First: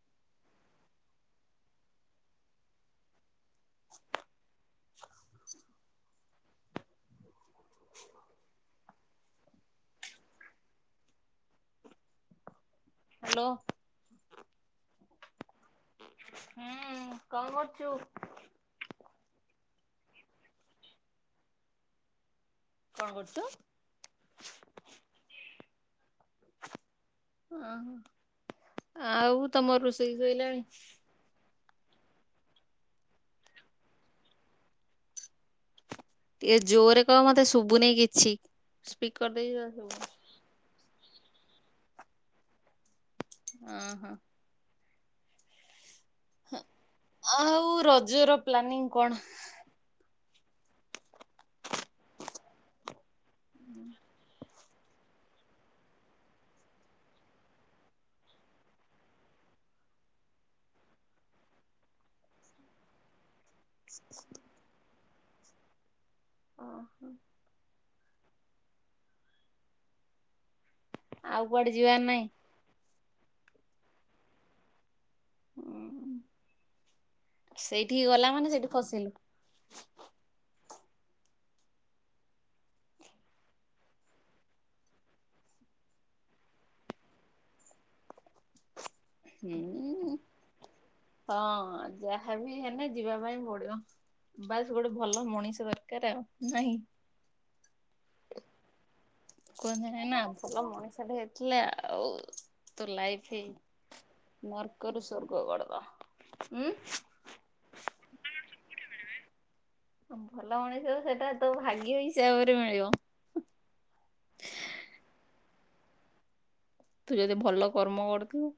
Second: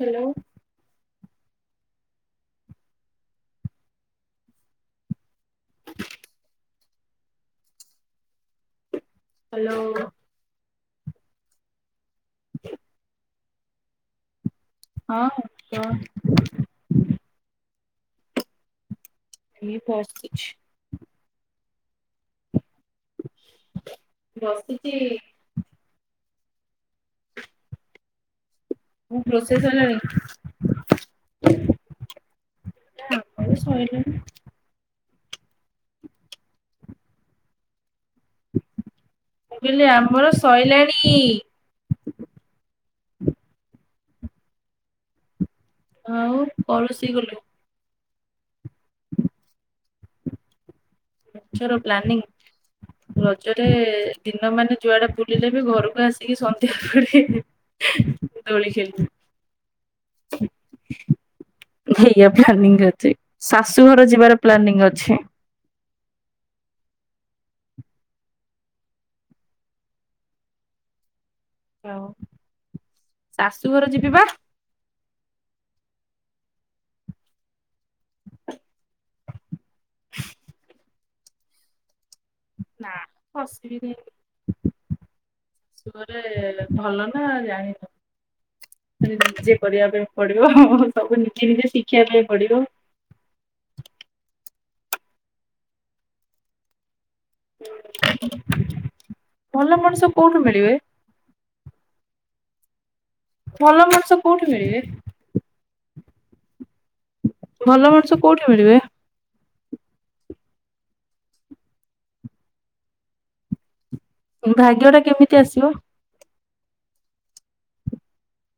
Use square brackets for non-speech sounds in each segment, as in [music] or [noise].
Hello. Hello. [inaudible] Hello. ହଁ ହୁଁ କଁ କରୁଚୁ? ଏଇ ବସିଛି। କଁ କରୁଚୁ? ବସିଚି। ଓହୋ ଆଉ ରୋଷେଇ ତମର ସରିଲାଣି? ରୋଷେଇ ସଇଲାଣି? ଆମର ସଇଲାଣି। ଟିକେ ଜୋରେ କହ ମତେ ଶୁବୁନେଇ କିଛି? ସ୍ପିକର ଦେଇକି ମୁଁ ର କହିଲି ଶୁଭୁନି ଆମର ସଇଲାଣି। ଅଁହଁ। ଆଉ ପଳୋଶୀ ଗଲୁ। ଆଉ ରଜର ପ୍ଲାନିଂ କଣ? ରଜର ପ୍ଲାନିଂ ରଜରେ ଦିନ ମାନେ ଯୁଆଡ଼େ ବୁ ବୁଲିଲେବି ଘରକୁ ଆସିକି ସନ୍ଧ୍ୟା ପରେ ଦୋଳି ଖେଳୁ। ଏଇୟା ପ୍ଲାନିଂ ଅଛି। ଶାଶୁ ଘର ଯିବାର ପ୍ଲାନିଂ ଅଛି। ଓହୋ। ଆଉ କୁଆଡ଼େ ଯିବାର ନାହିଁ? ଶାଶୁ ଘର ଯିବିବା। ହୁଁ ସେଇଠିକି ଗଲା ମାନେ ସେଇଠି ଖସିଲୁ। ନା ଫସିବିନି। ଶାଶୁ ଘରେ ଭଲନା ଜାଣିନୁ? ହେଟି ନିଜେ କରିବା ପାଇଁ ହୁଁ ପଡ଼ିବ ହଁ ହଁ ସବୁ ନିଜେ ହଁ ନିଜେ ଶିଖିବା ପାଇଁ ଯାହାବି ପଡ଼ିବ। ହେଲେ ଯିବା ପାଇଁ ପଡିବ। ବାସ୍ ଗୋଟେ ଭଲ ମଣିଷ ଦରକାର୍ ଆଉ ନାହିଁ? ହୁଁ। କୁହନ୍ତିନିନା ଭଲ ମଣିଷଟେ ହେ ଥିଲା ଆଉତୋ ଲାଇଫି ଭଲ ମଣିଷ କୋଉଠି ମିଳିବେ? ନର୍କରୁ ସ୍ୱର୍ଗ [unintelligible] ଉଁ। ଭଲ ମଣିଷ କୋଉଠି ମିଳିବେ? ଭଲ ମଣିଷ ସେଟାତୋ ଭାଗ୍ୟ ହିସାବରେ ମିଳିବ। ଭାଗ୍ୟଟା କେମିତି ଆସିବ? ତୁଯେଦି ଭଲ କର୍ମ କରୁଥିବୁ।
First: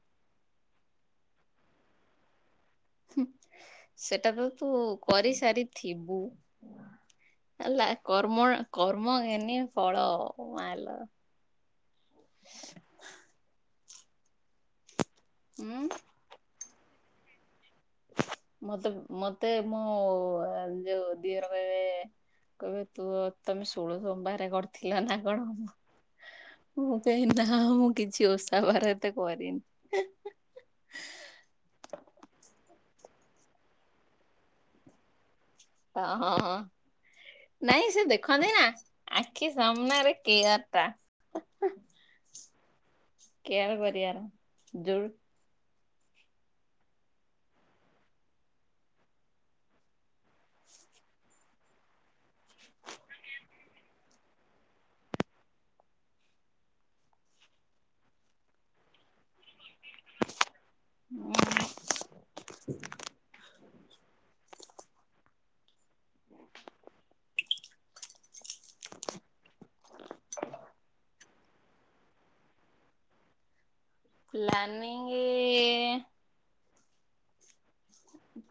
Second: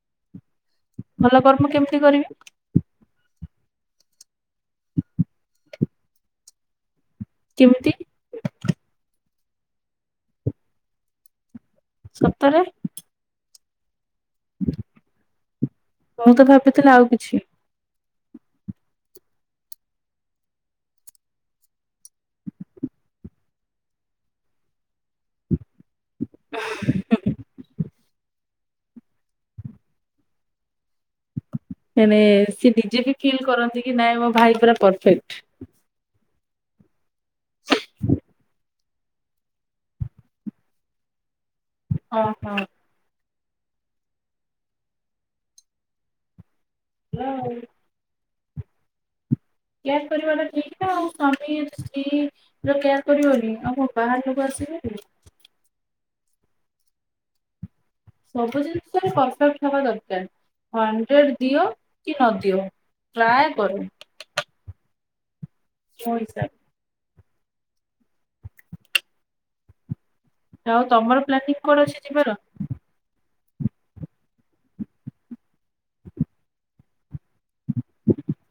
ଭଲ କର୍ମ କେମିତି କରିବି? ହୁଁ ସେଟାତ ତୁ କରିସାରିଥିବୁ। ହେଲା କେମିତି କର୍ମଣ କର୍ମ ଘେନି ଫଳ ମାଲୋ। ସତରେ? [inaudible] ଉଁ। ମୁଁତ ଭାବିଥିଲି ଆଉ କିଛି। ମତେ ମତେ ମୋ ଯୋଉ ଦିଅର କହିବେ କହିବେ ତୁ ତମେ ସୋଳ ସୋମବାରେ କରିଥିଲନା କଣ? ମୁଁ କହିଁନା ମୁଁ କିଛି ଓଷା ବାର ଏତେ କରିନି। ହେନେ ସିଏ ନିଜେବି ଫିଲ୍ କରନ୍ତିକି ନାଇଁ ମୋ ଭାଇ ପୁରା ପରଫେକ୍ଟ। ହ ହଁ ହଁ ନାଇଁ ସେ ଦେଖନ୍ତି ନା। ଆଖି ସାମ୍ନା ରେ କେୟାର ଟା। ଅ ହଁ। କେୟାର କରିବାର ଯୋଉ ହେଲା ଆଉ। କେୟାର କରିବାଟା ଠିକ୍ ନା ଆଉ ସ୍ୱାମୀ ସ୍ତ୍ରୀ ର କେୟାର କରିବନି ଆଉ କଣ ବାହାର ଲୋକ ଆସିବେ କି? ସବୁ ଜିନିଷ ପରଫେକ୍ଟ ହବା ଦରକାର। ହଣ୍ଡ୍ରେଡ଼୍ ଦିଅ କି ନ ଦିଅ ଟ୍ରାଏ କରମ୍। Who is that? ଆଉ ତମର ପ୍ଲାନିଂ କଣ ଅଛି ଯିବାର? ପ୍ଲାନିଂ ଏ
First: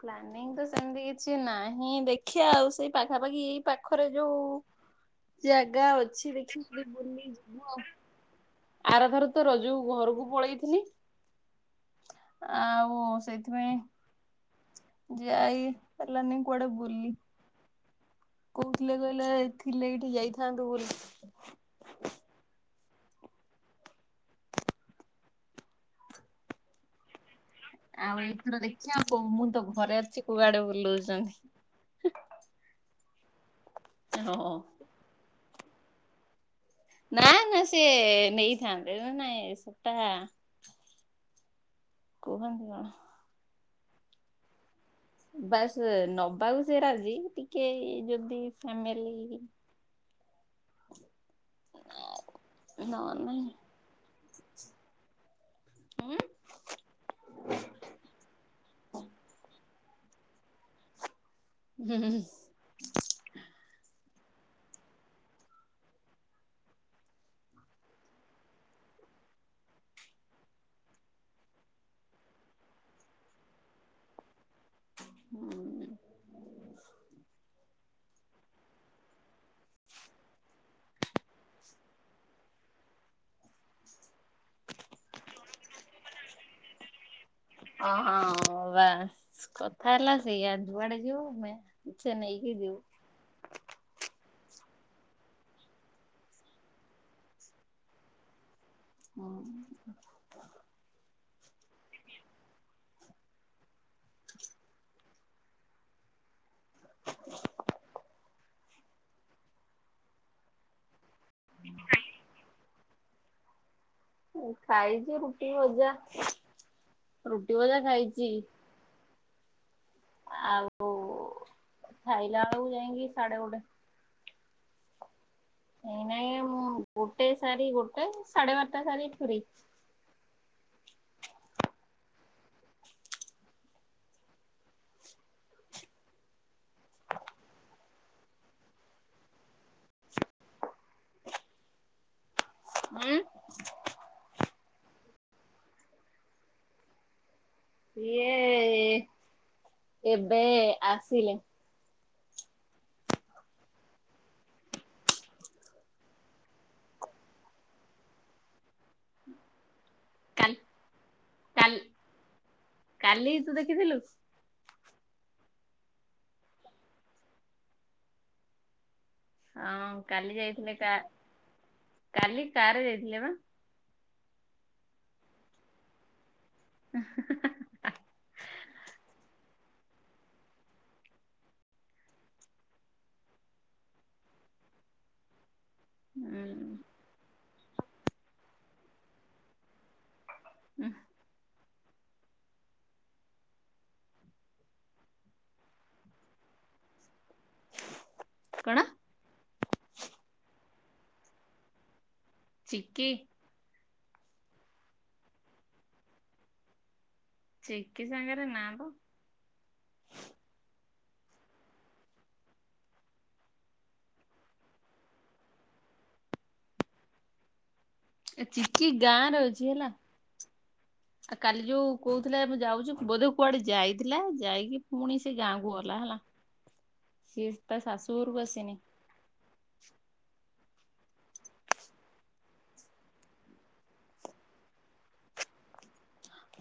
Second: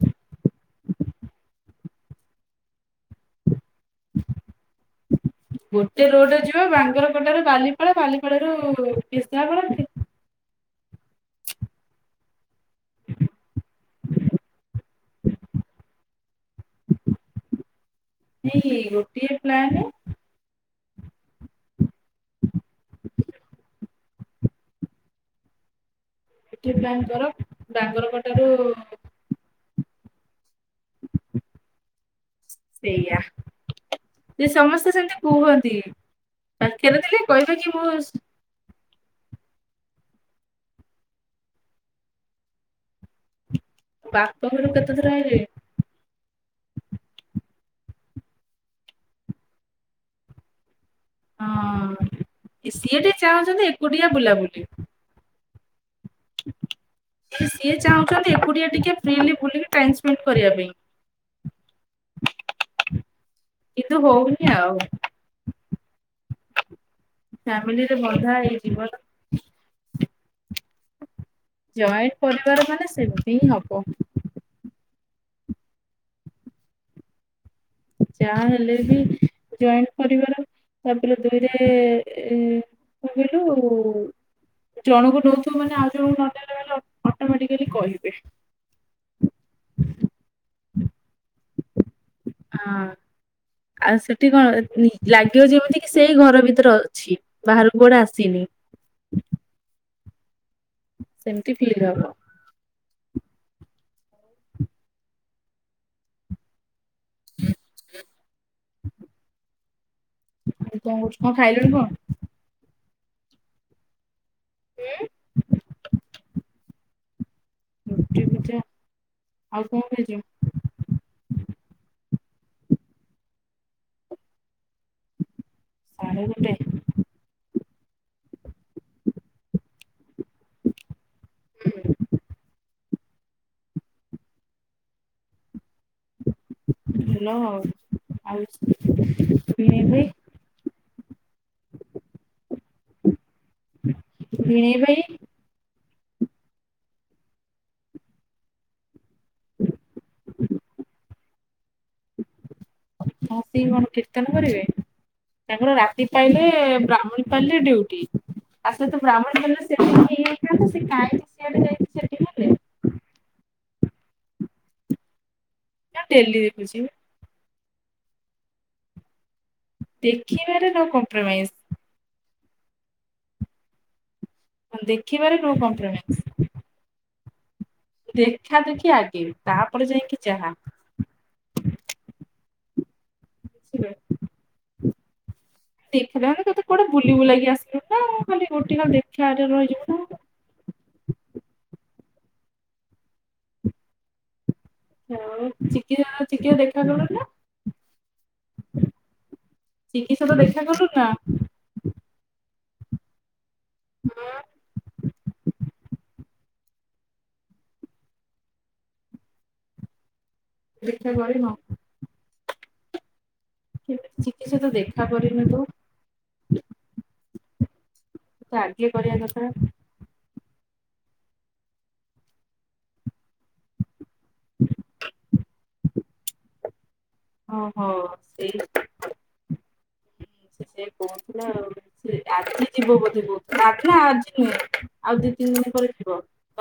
ପ୍ଲାନିଂ ତ ସେମତି କିଛି ନାହିଁ ଦେଖିଆ ଆଉ ସେଇ ପାଖାପାଖି ଏଇ ପା ଖରେ ଯୋଉ ଜାଗା ଗୋଟେ ଅଛି ରୋଡରେ ଯିବା ଦେଖିକିରି ବୁଲି ବାଙ୍ଗରପଟାରୁ ଯିବୁ ଆଉ ବାଲିପାଳ ବାଲିପାଳରୁ ଆର ଥର ତ କେନ୍ଦ୍ରାପଡା ରଜୁ କୁ ଘରୁକୁ ପଳେଇଥିଲି। ଆଉ ସେଇଥିପାଇଁ ଯାଇ ପାରିଲାନି କୁଆଡେ ବୁଲି? ଏଇ କୋଉଥିଲେ ଗୋଟିଏ କହିଲେ ପ୍ଲାନ ଥିଲେ ଏଇଠି ଯାଇଥାନ୍ତୁ ବୁଲି। ହ [unintelligible] [unintelligible] ଏଠି ପ୍ଲାନ୍ କର ଡାଙ୍ଗର କଟାରୁ କହୁନୁ ମୁଁ ତ ଘରେ ଅଛି କୁଆଡେ ବୁଲୁଛନ୍ତି? ସେଇଆ ହଁ ସେ ସମସ୍ତେ ସେମିତି କୁହନ୍ତି। ପାଖରେ ଥିଲେ ନା କହିବେ ନା କି ମୁଁ ସିଏ ନେଇଥାନ୍ତେ ଏ ନାଇଁ ସେଟା କୁହନ୍ତୁ କଣ? ବାପଘରୁ କେତେଥର ଆଇଲେଣି? ୟେ ନବାକୁ ସେ ରାଜି ଟିକେ ଯଦି ଫ୍ୟାମେଲି ହ [unintelligible] ହଁ ସିଏ ଟିକେ ନାହିଁ ଚାହୁଁଛନ୍ତି ଏକୁଟିଆ ବୁଲାବୁଲି। ଉଁ ସିଏ ଚାହୁଁଛନ୍ତି ଏକୁଟିଆ ଟିକେ ଫ୍ରିଲି ବୁଲିକି ଟାଇମ୍ ସ୍ପେଣ୍ଡ୍ କରିବା ପାଇଁ ହେଁ ହେଁ ଏସ୍ କିନ୍ତୁ ହୋଉନି ଆଉ। ଫ୍ୟାମିଲିରେ ବନ୍ଧା ଏଇ ଜୀବନ। ଜଏଣ୍ଟ ପରିବାର ମାନେ ସେମିତି ହିଁ ହବ। ହୁଁ ଉଁ ଯାହାହେଲେ ବି ଜଏଣ୍ଟ୍ ପରିବାର ତାପରେ ଦୁଇରେ ଏ କଁ କଇଲୁ ଜଣଙ୍କୁ ଦୋଉଥୁବୁ ମାନେ ଆଉ ଜଣଙ୍କୁ ନଦେଲେ ଅଂହାଁ ବାସ୍ କଥା ହେଲା ସେଇଆ ଯୁଆଡେ ଯିବୁ ମେଞ୍ଚେନେଇକି ଯିବୁ। ହଁ ଆଉ ସେଠି କଣ ଲାଗିବ ଯେମିତି କି ସେଇ ଘର ଭିତରେ ଅଛି ବାହାରୁକୁ କୁଆଡେ ଆସିନି। ହଁ। ସେମିତି ଫିଲ୍ ହବ। ହ [unintelligible] ତୁ କଣ କରଛୁ? କଣ ଖାଇଲୁଣି କଣ? ମୁଁ ଖାଇଚି ରୁଟି, ଭଜା। ରୁଟି, ଭଜା ରୁଟି ଖାଇଚି। ଭଜା ଆଉ କଣ ଖାଇଚୁ? ଆଉ ଖାଇଲା ବେଳକୁ ଯାଇକି ସାଡେ ଗୋଟେ। ଏଇ ସାଢେ ନାଇଁ ଗୋଟେ ଆଉ ଗୋଟେ ସାରି ଗୋଟେ ସାଡେ ବାରଟା ଛାଡିକି କୋଉଠିକି? ହୁଁ। ହାଲୋ ଆଉ [inaudible] ଭିଣେଇ ଭାଇ। ଉଁ ଭିଣେଇ ଭାଇ ଇଏ ଏବେ ଆସିଲେ। [unintelligible] କଣ କୀର୍ତ୍ତନ କରିବେ? ତାଙ୍କର ରାତି ପାଇଲେ ବ୍ରାହ୍ମଣୀପାଲ୍ ରେ ଡିଉଟି। ଆସିଲେ ତ ବ୍ରାହ୍ମଣୀପାଲରେ ସେଠି [inaudible] କାଲି ହେଇଯାଇଥାନ୍ତା, ସେ କାହିଁକି ସିଆଡେ ଯାଇକି ସେଠି ହେଲେ? କାଲିି ତୁ ଦେଖିଥିଲୁ? ଡେଲି ଦେଖୁଛି। ଆଉଁ କାଲି ଦେଖିବାରେ ଯାଇଥିଲେ ନୋ କା- କମ୍ପ୍ରମାଇଜ। କାଲି କାର୍ ରେ ଯାଇଥିଲେ ବା। ହଁ ଦେଖିବାରେ ନୋ କମ୍ପ୍ରୋମାଇସ୍। ହଁ [unintelligible] ଦେଖା ଦେଖି ଆଗେ ତାପରେ ଯାଇକି ଯାହା। ଦେଖାଯାଉନି ତୋତେ କୁଆଡେ ଉଁ ବୁଲିବୁଲାକି ଆସିଲୁ ନା ଖାଲି ଗୁଟିନ ଦେଖା ରେ ରହିଯିବୁ ନା ଉହୁଁ, ଆଉ ଚିକି ଜଣ ଚିକିକୁ ଦେଖାକଲ ନା? କଣ? ଚିକି ସହିତ ଦେଖା କଲୁ ନା? ଚିକି? ହଁ। ଚିକି ସାଙ୍ଗରେ ନା ତ। ଦେଖା କରିନ? କେମିତି ଚିକି ସହିତ ଦେଖା କରିନୁ ତୁ? ଏ ତତେ ଚିକି ଆଗେ କରିବା ଗାଁରେ କଥା ଅଛି ହେଲା। ଆଉ କାଲି ଯୋଉ କହୁଥିଲା ମୁଁ ଯାଉଚୁ, ବୋଧେ କୁଆଡେ ଯାଇ ଥିଲା ଯାଇକି ପୁଣି ସେ ଗାଁକୁ ଗଲା ହେଲା, ସିଏ ତା ଓହୋ ଶାଶୁଘରକୁ ସେଇ ଆସିନି। [inaudible] ସେଥିପାଇଁ କହୁଥିଲା ଆଉ। ସେ ଆଜି ଯିବ ବୋଧେ କହୁଥିଲା, ନା ନା ଆଜି ନୁହେଁ ଆଉ ଦି ତିନି ଦିନ ପରେ ଯି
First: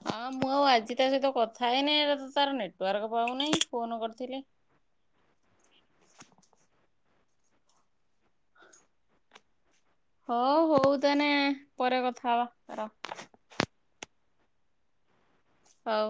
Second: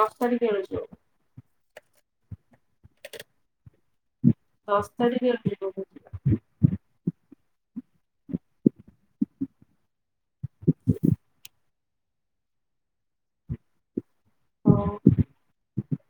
ହଁ ମୁଁ ଆଉ ଆଜି ତା ସହିତ କଥା ହେଇନି, ଏକରେ ତ ତାର ନେଟୱାର୍କ ପାଉନାହିଁ, ଫୋନ୍ କରିଥିଲେ। ଦଶ ତାରିଖରେ ଯିଵ ବୋ ହଁ। ହୋ ହଉ ତାନେ ପରେ କଥା ହବା ରଅ। ହଉ। ହଉ।